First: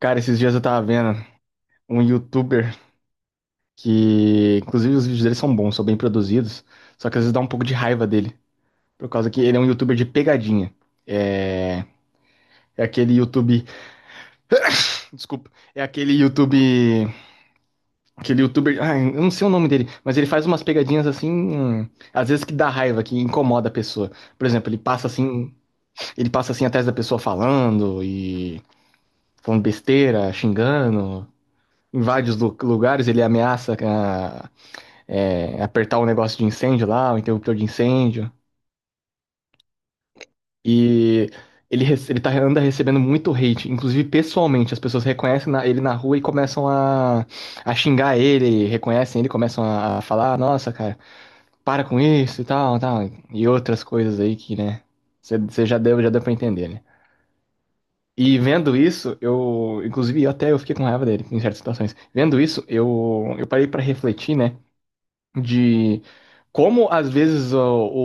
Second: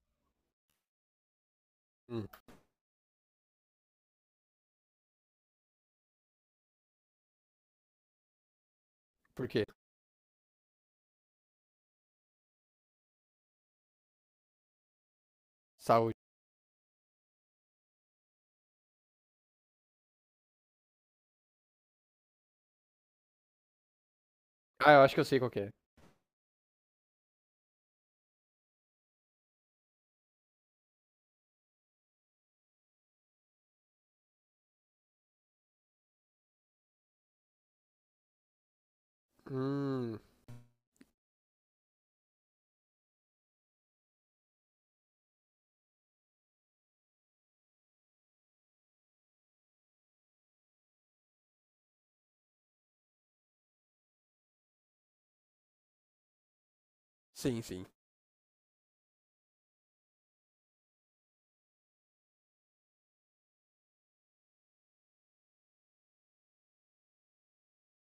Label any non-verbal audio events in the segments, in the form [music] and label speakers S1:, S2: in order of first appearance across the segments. S1: Cara, esses dias eu tava vendo um
S2: Hum,
S1: youtuber que, inclusive, os vídeos dele são bons, são bem produzidos, só que às vezes dá um pouco de raiva dele, por causa que
S2: por
S1: ele é um
S2: quê?
S1: youtuber de pegadinha. É, é aquele YouTube, desculpa, é aquele
S2: Saúde.
S1: YouTube, aquele youtuber, ah, eu não sei o nome dele, mas ele faz umas pegadinhas assim, às vezes que dá raiva, que incomoda a pessoa. Por exemplo,
S2: Ah, eu acho que eu sei qual que é.
S1: ele passa assim atrás da pessoa falando e falando besteira, xingando, invade os lugares, ele ameaça ah, é, apertar o negócio de incêndio lá, o interruptor de incêndio.
S2: Hum,
S1: E ele, ele tá, anda recebendo muito hate, inclusive pessoalmente. As pessoas reconhecem ele na rua e começam a xingar ele, reconhecem ele, começam a falar: "Ah, nossa, cara, para com isso e tal, tal. E outras coisas aí que, né, você já deu pra entender, né?
S2: sim, sim.
S1: E vendo isso, eu, inclusive, eu até eu fiquei com raiva dele em certas situações. Vendo isso, eu parei pra refletir, né? De como às vezes o,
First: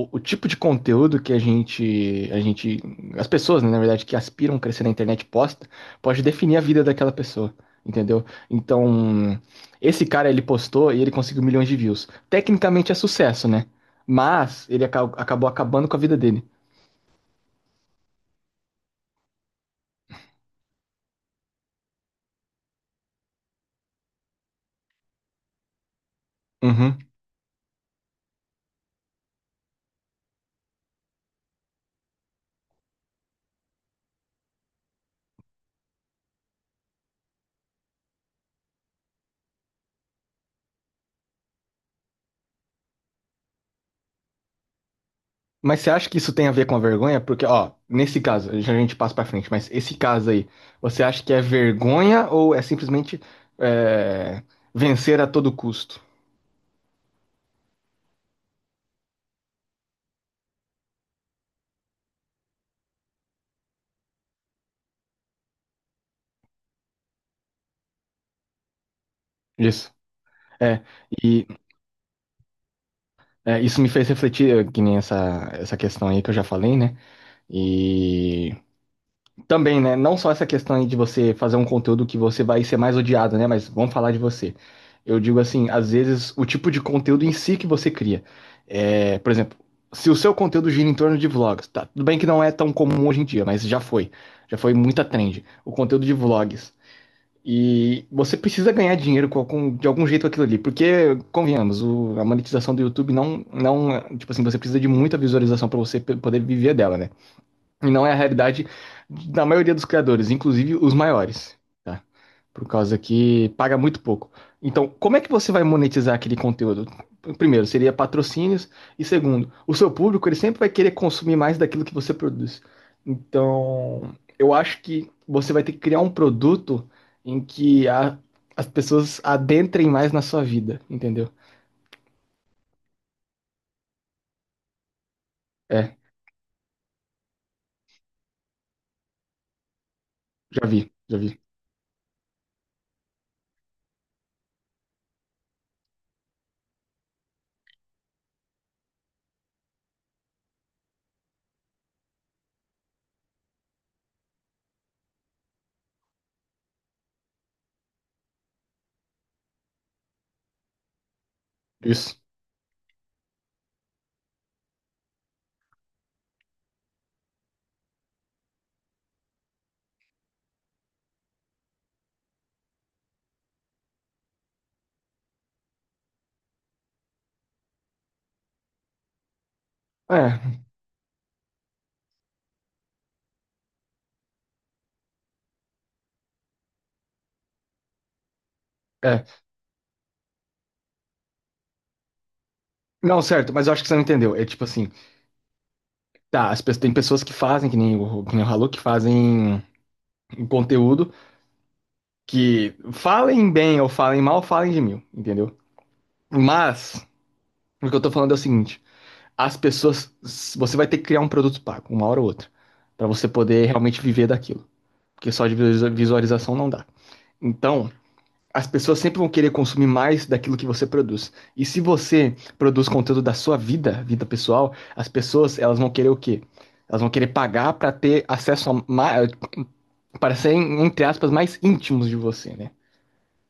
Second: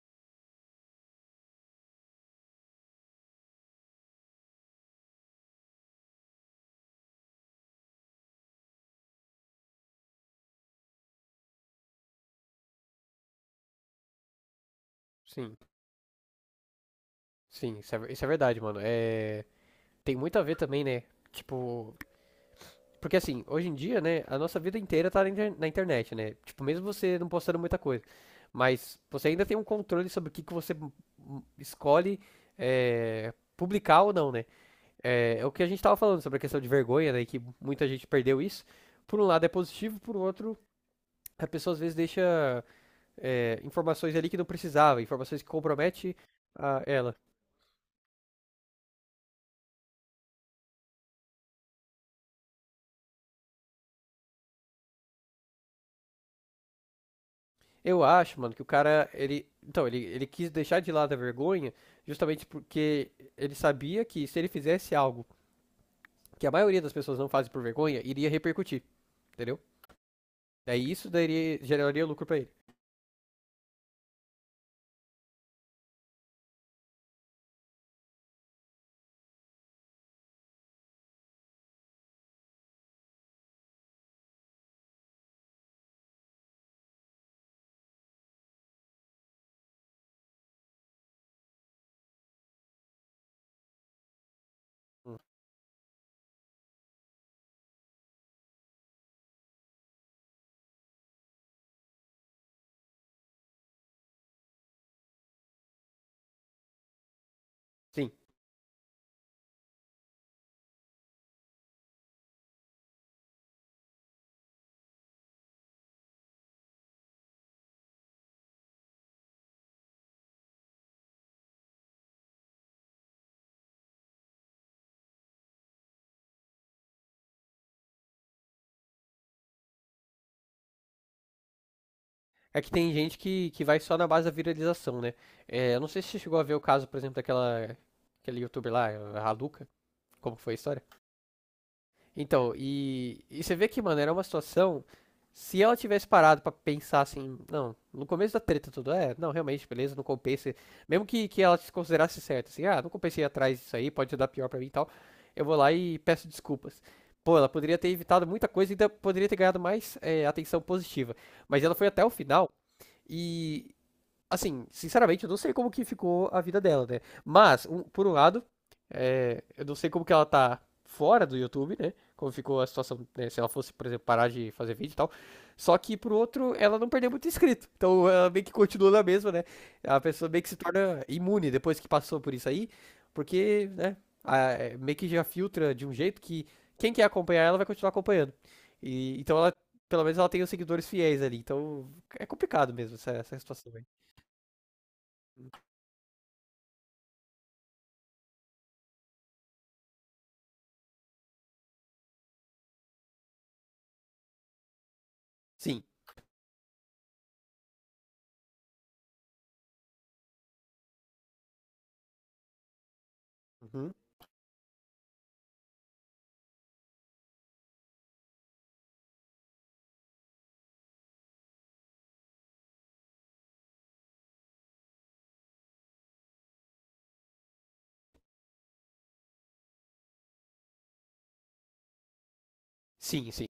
S1: o tipo de conteúdo que a gente, as pessoas, né, na verdade, que aspiram a crescer na internet posta, pode definir a vida daquela pessoa, entendeu? Então, esse cara ele postou e ele conseguiu milhões de views. Tecnicamente é sucesso, né? Mas ele acabou
S2: Sim,
S1: acabando com a vida dele.
S2: sim, isso é, isso é verdade, mano. É, tem muito a ver também, né? Tipo, porque assim, hoje em dia, né, a nossa vida inteira tá na internet, né? Tipo, mesmo
S1: Uhum.
S2: você não postando muita coisa, mas você ainda tem um controle sobre o que que você escolhe publicar ou não, né? É, é o que a gente tava falando sobre a questão de vergonha, né? Que muita gente perdeu isso. Por um lado é positivo, por outro, a pessoa às vezes deixa informações ali que não precisava, informações que
S1: Mas você acha
S2: compromete
S1: que isso tem a ver com a
S2: a ela.
S1: vergonha? Porque, ó, nesse caso, já a gente passa pra frente, mas esse caso aí, você acha que é vergonha ou é simplesmente é, vencer a todo custo?
S2: Eu acho, mano, que o cara, ele, então, ele quis deixar de lado a vergonha justamente porque ele sabia que se ele fizesse algo que a maioria das pessoas não fazem por vergonha, iria repercutir, entendeu?
S1: Isso. É,
S2: Daí isso
S1: e
S2: daria, geraria lucro pra ele.
S1: é, isso me fez refletir, que nem essa, essa questão aí que eu já falei, né? E também, né? Não só essa questão aí de você fazer um conteúdo que você vai ser mais odiado, né? Mas vamos falar de você. Eu digo assim, às vezes o tipo de conteúdo em si que você cria. É, por exemplo, se o seu conteúdo gira em torno de vlogs, tá? Tudo bem que não é tão comum hoje em dia, mas já foi. Já foi muita trend. O conteúdo de vlogs. E você precisa ganhar dinheiro com de algum jeito com aquilo ali. Porque, convenhamos, a monetização do YouTube não, não. Tipo assim, você precisa de muita visualização para você poder viver dela, né? E não é
S2: Sim.
S1: a realidade da maioria dos criadores, inclusive os maiores, tá? Por causa que paga muito pouco. Então, como é que você vai monetizar aquele conteúdo? Primeiro, seria patrocínios. E segundo, o seu público, ele sempre vai querer consumir mais daquilo que você produz. Então, eu acho que você vai ter que criar um produto em que as pessoas adentrem mais na sua vida, entendeu?
S2: É que tem gente que vai só na base da viralização, né? É, eu não
S1: É,
S2: sei se você chegou a ver o caso, por exemplo, daquela aquele youtuber lá, a Luca, como que foi a
S1: já
S2: história?
S1: vi, já vi.
S2: Então, e você vê que, mano, era uma situação. Se ela tivesse parado pra pensar assim, não, no começo da treta tudo, é, não, realmente, beleza, não compensa. Mesmo que ela se considerasse certa, assim, ah, não compensei atrás disso aí, pode dar pior pra mim e tal, eu vou lá e peço desculpas. Pô, ela poderia ter evitado muita coisa e ainda poderia ter ganhado mais atenção positiva. Mas ela foi até o
S1: Isso.
S2: final e assim, sinceramente, eu não sei como que ficou a vida dela, né? Mas, por um lado, eu não sei como que ela tá fora do YouTube, né? Como ficou a situação, né? Se ela fosse, por exemplo, parar de fazer vídeo e tal. Só que, por outro, ela não perdeu muito inscrito. Então, ela meio que continua na mesma, né? A pessoa meio que se
S1: É,
S2: torna imune depois que passou por isso aí. Porque, né? É, meio que já filtra de um jeito que quem quer acompanhar ela vai continuar acompanhando. E, então,
S1: é.
S2: ela, pelo menos ela tem os seguidores fiéis ali. Então, é complicado mesmo
S1: Não,
S2: essa
S1: certo, mas eu
S2: situação
S1: acho
S2: aí.
S1: que você não entendeu. É tipo assim. Tá, as pessoas, tem pessoas que fazem, que nem, que nem o Halu, que fazem um conteúdo que falem bem ou falem mal, falem de mil, entendeu?
S2: Sim.
S1: Mas, o que eu tô falando é o seguinte: as pessoas. Você vai ter que criar um produto pago, uma hora ou outra, pra você poder
S2: Uhum.
S1: realmente viver daquilo. Porque só de visualização não dá. Então, as pessoas sempre vão querer consumir mais daquilo que você produz. E se você produz conteúdo da sua vida, vida pessoal, as pessoas, elas vão querer o quê? Elas vão querer pagar para ter acesso a mais, parecerem, entre aspas, mais íntimos de você, né?
S2: Sim, sim.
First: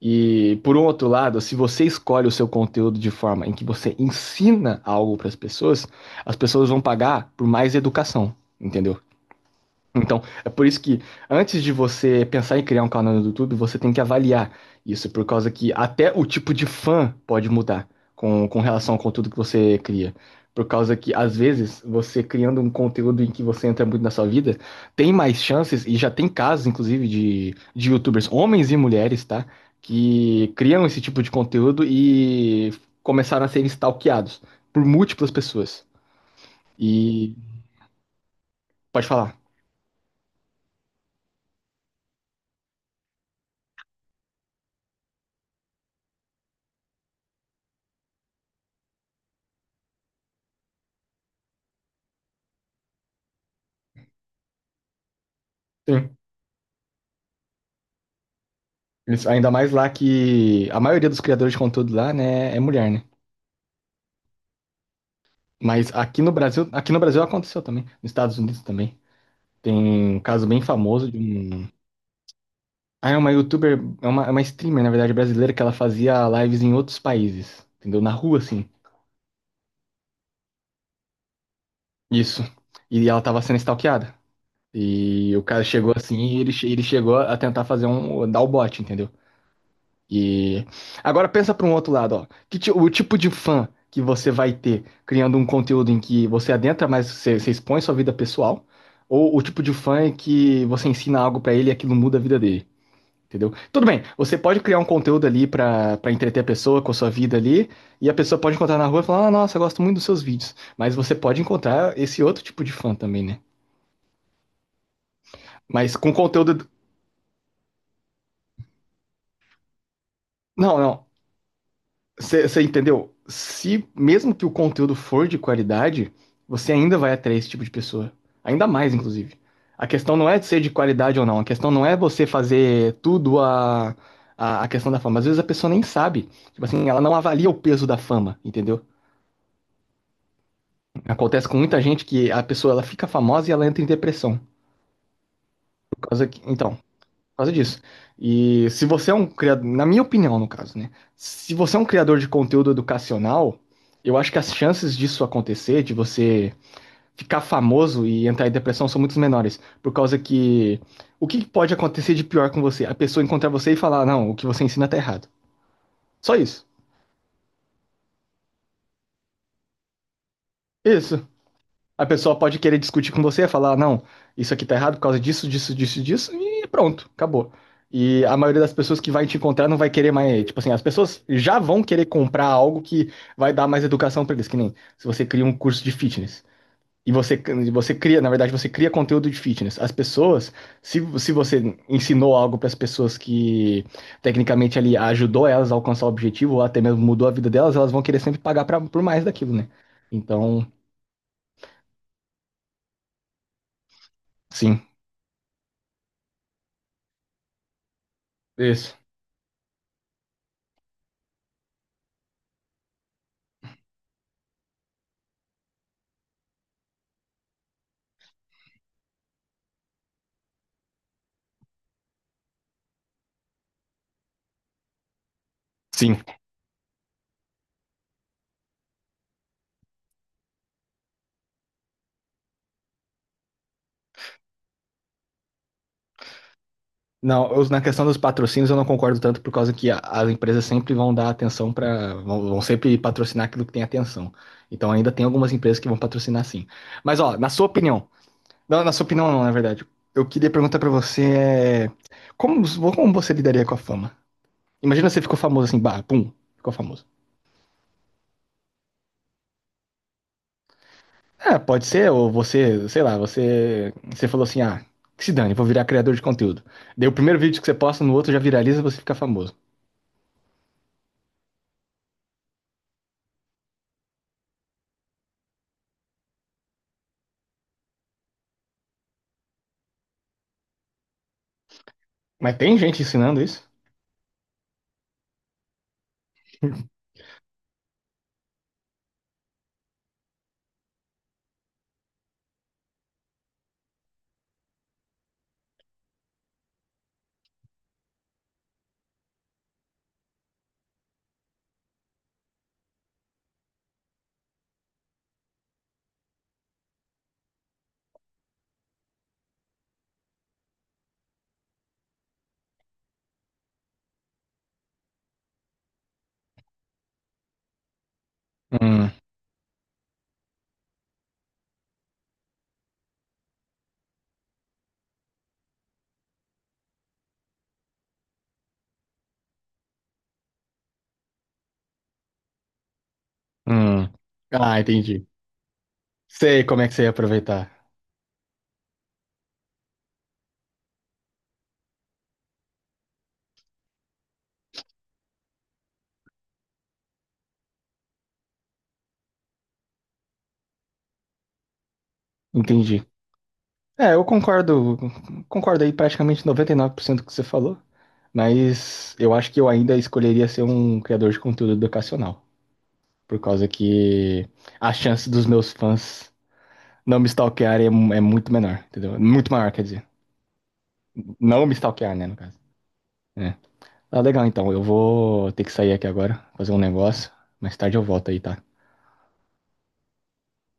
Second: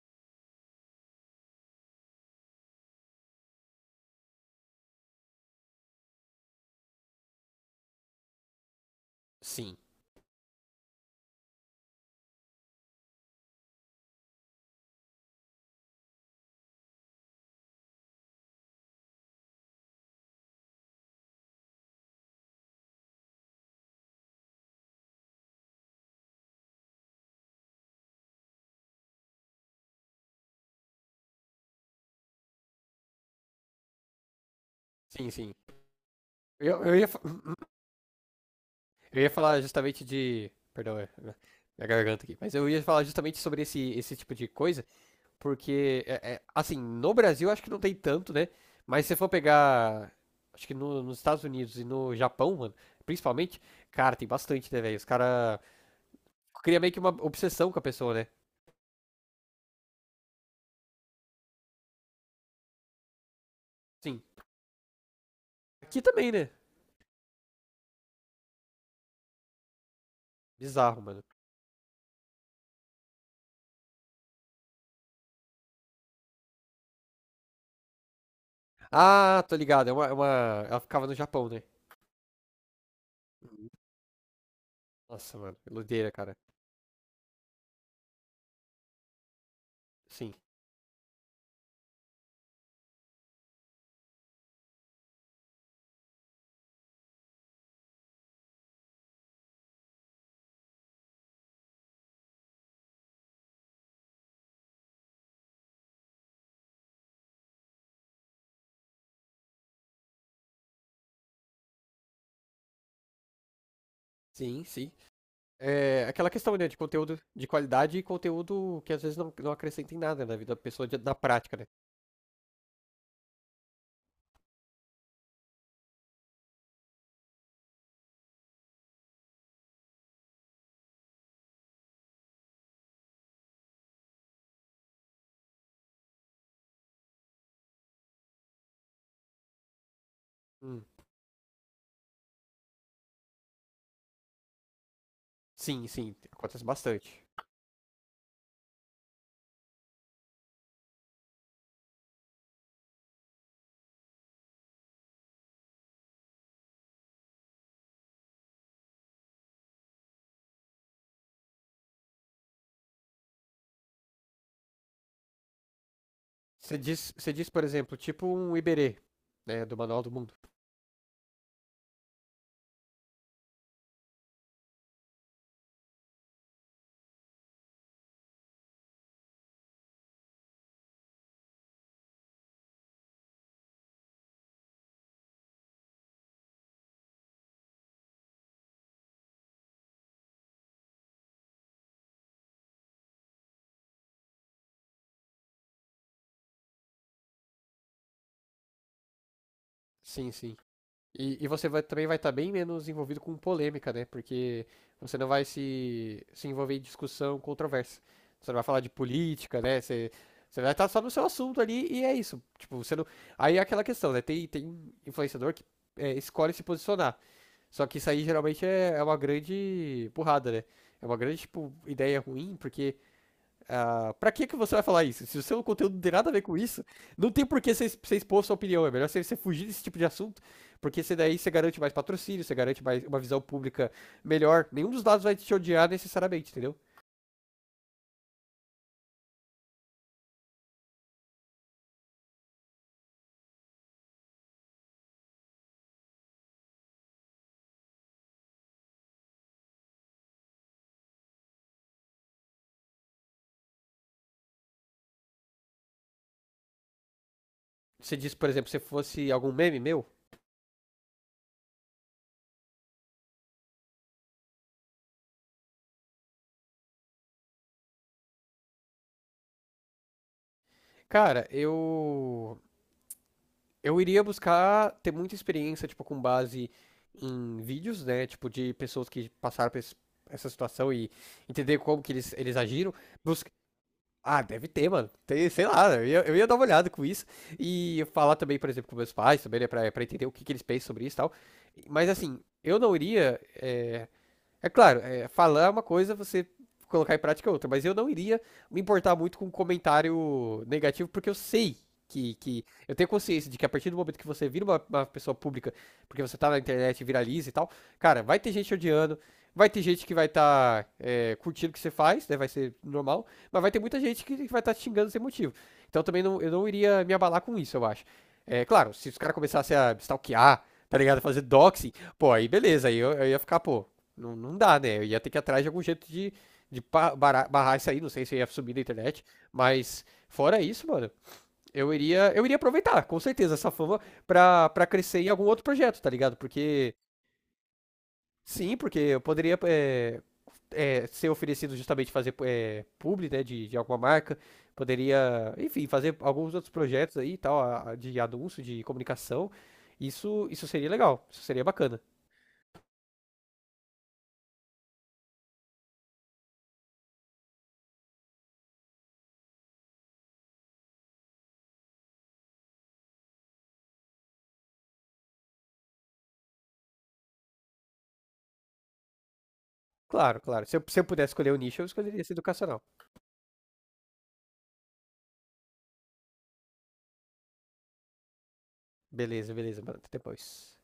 S1: E por um outro lado, se você escolhe o seu conteúdo de forma em que você ensina algo para as pessoas vão pagar por mais educação, entendeu?
S2: Sim.
S1: Então, é por isso que antes de você pensar em criar um canal no YouTube, você tem que avaliar isso, por causa que até o tipo de fã pode mudar com relação ao conteúdo que você cria. Por causa que, às vezes, você criando um conteúdo em que você entra muito na sua vida, tem mais chances, e já tem casos, inclusive, de YouTubers, homens e mulheres, tá? Que criam esse tipo de conteúdo e começaram a ser stalkeados por múltiplas
S2: Sim, sim.
S1: pessoas.
S2: Eu ia,
S1: E
S2: [laughs] [clears throat]
S1: pode
S2: eu ia
S1: falar.
S2: falar justamente de. Perdão, minha garganta aqui. Mas eu ia falar justamente sobre esse tipo de coisa, porque, assim, no Brasil acho que não tem tanto, né? Mas se você for pegar. Acho que nos Estados Unidos e no Japão, mano, principalmente, cara, tem bastante, né, velho? Os caras
S1: Sim.
S2: criam meio que uma obsessão com a pessoa, né?
S1: Eles- Ainda mais lá que a maioria dos criadores de conteúdo lá, né, é mulher, né?
S2: Sim.
S1: Mas
S2: Aqui também, né?
S1: Aqui no Brasil aconteceu também, nos Estados Unidos também. Tem um caso bem
S2: Bizarro,
S1: famoso de
S2: mano.
S1: um. Ah, é uma youtuber, é uma streamer, na verdade, brasileira, que ela fazia lives em outros países, entendeu? Na rua, assim.
S2: Ah, tô ligado. É uma... Ela ficava no Japão, né?
S1: Isso. E ela tava sendo stalkeada. E
S2: Nossa,
S1: o
S2: mano,
S1: cara
S2: que
S1: chegou
S2: doideira,
S1: assim
S2: cara.
S1: e ele, ele chegou a tentar fazer um. Dar o bote, entendeu?
S2: Sim,
S1: E agora pensa para um outro lado, ó. Que o tipo de fã que você vai ter criando um conteúdo em que você adentra, mas você, você expõe sua vida pessoal, ou o tipo de fã em que você ensina algo para ele e aquilo muda a vida dele, entendeu? Tudo bem, você pode criar um conteúdo ali para para entreter a pessoa com a sua vida ali, e a pessoa pode encontrar na rua e falar: "Ah, nossa, eu gosto muito dos seus vídeos". Mas você pode encontrar esse outro tipo de fã também, né?
S2: sim, sim.
S1: Mas
S2: É
S1: com
S2: aquela questão, né,
S1: conteúdo
S2: de conteúdo de qualidade e conteúdo que às vezes não, não acrescenta em nada na vida da
S1: não,
S2: pessoa
S1: não.
S2: na prática, né?
S1: Você entendeu? Se mesmo que o conteúdo for de qualidade, você ainda vai atrair esse tipo de pessoa. Ainda mais, inclusive. A questão não é de ser de qualidade ou não. A questão não é você fazer tudo a questão da fama. Às vezes a pessoa nem sabe. Tipo assim, ela não avalia o peso da fama, entendeu?
S2: Hum,
S1: Acontece com muita gente que a pessoa ela fica famosa e ela entra em depressão.
S2: sim,
S1: Por
S2: sim,
S1: causa que-
S2: acontece
S1: então,
S2: bastante.
S1: por causa disso. E se você é um criador, na minha opinião, no caso, né? Se você é um criador de conteúdo educacional, eu acho que as chances disso acontecer, de você ficar famoso e entrar em depressão, são muito menores. Por causa que o que pode acontecer de pior com você? A pessoa encontrar você e falar, não, o que você ensina tá errado. Só isso.
S2: Você diz, por exemplo, tipo um Iberê, né, do Manual do Mundo.
S1: Isso. A pessoa pode querer discutir com você, falar, não, isso aqui tá errado por causa disso, disso, disso, disso, e pronto, acabou. E a maioria das pessoas que vai te encontrar não vai querer mais, tipo assim, as pessoas já vão querer comprar algo que vai dar mais educação pra eles, que nem se você cria um curso de fitness. E você, você cria, na verdade, você cria conteúdo de fitness. As pessoas, se você ensinou algo para as pessoas que tecnicamente ali ajudou elas a alcançar o objetivo, ou até mesmo mudou a vida delas, elas vão querer sempre pagar pra, por mais daquilo, né?
S2: Sim, sim.
S1: Então,
S2: E você também vai estar bem menos envolvido com polêmica, né? Porque
S1: sim.
S2: você não vai se envolver em discussão controversa. Você não vai falar de
S1: Isso.
S2: política, né? Você, você vai estar só no seu assunto ali e é isso. Tipo, você não... Aí é aquela questão, né? Tem, tem influenciador que escolhe se posicionar. Só que isso aí geralmente é uma grande burrada, né? É uma grande, tipo, ideia ruim, porque ah, pra que que você vai falar isso? Se o seu conteúdo não tem
S1: Sim.
S2: nada a ver com isso, não tem por que você, você expor sua opinião. É melhor você, você fugir desse tipo de assunto, porque você daí você garante mais patrocínio, você garante mais uma visão pública melhor. Nenhum dos lados vai te odiar necessariamente, entendeu?
S1: Não, eu- na questão dos patrocínios eu não concordo tanto por causa que as empresas sempre vão dar atenção para, vão, vão sempre patrocinar aquilo que tem atenção. Então ainda tem algumas empresas que vão patrocinar sim. Mas ó, na sua opinião, não, na sua opinião não, na verdade. Eu queria perguntar pra você é, como, como você lidaria com a fama? Imagina você ficou famoso assim, bah, pum, ficou famoso.
S2: Você disse, por exemplo, se fosse algum meme meu,
S1: É, pode ser, ou você, sei lá, você, você falou assim, ah, que se dane, vou virar criador de conteúdo. Daí o primeiro vídeo que você posta no outro já viraliza e você fica famoso.
S2: cara, eu iria buscar ter muita experiência, tipo, com base em vídeos, né? Tipo, de pessoas que passaram por essa situação e entender como que eles
S1: Mas tem
S2: agiram.
S1: gente
S2: Bus-
S1: ensinando isso?
S2: Ah, deve ter, mano. Tem, sei lá, eu ia dar uma olhada com isso. E falar também, por exemplo, com meus pais, também, né, pra entender o que, que eles pensam sobre isso e tal. Mas assim, eu não iria. É claro, falar é uma coisa, você colocar em prática é outra, mas eu não iria me importar muito com comentário negativo, porque eu sei que eu tenho consciência de que a partir do momento que você vira uma pessoa pública, porque você tá na internet, viraliza e tal, cara, vai ter gente odiando, vai ter gente que vai estar curtindo o que você faz, né? Vai ser normal, mas vai ter muita gente que vai estar xingando sem motivo. Então também não, eu não iria me abalar com isso, eu acho. É claro, se
S1: Hum,
S2: os caras começassem a stalkear, tá ligado? Fazer doxing, pô, aí beleza, eu ia ficar, pô, não, não dá, né? Eu ia ter que ir atrás de algum jeito de, de pa- barrar isso aí. Não sei se ia subir na internet. Mas, fora isso, mano, eu iria aproveitar, com certeza, essa fama
S1: hum. Ah,
S2: pra crescer em
S1: entendi.
S2: algum outro projeto, tá ligado?
S1: Sei como é
S2: Porque,
S1: que você ia aproveitar.
S2: sim, porque eu poderia ser oferecido justamente fazer publi, né, de alguma marca. Poderia, enfim, fazer alguns outros projetos aí e tal, de anúncio, de comunicação. Isso seria legal, isso seria bacana.
S1: Entendi. É, eu concordo, concordo aí praticamente 99% do que você falou, mas eu acho que eu ainda escolheria ser um criador de conteúdo educacional, por causa que a chance dos meus fãs não me stalkearem é, é muito menor, entendeu? Muito maior, quer dizer.
S2: Claro, claro. Se eu pudesse escolher o
S1: Não me
S2: nicho, eu
S1: stalkear,
S2: escolheria
S1: né,
S2: esse
S1: no caso.
S2: educacional.
S1: É. Ah, legal, então. Eu vou ter que sair aqui agora, fazer um negócio. Mais tarde eu volto aí, tá?
S2: Beleza, beleza, até depois.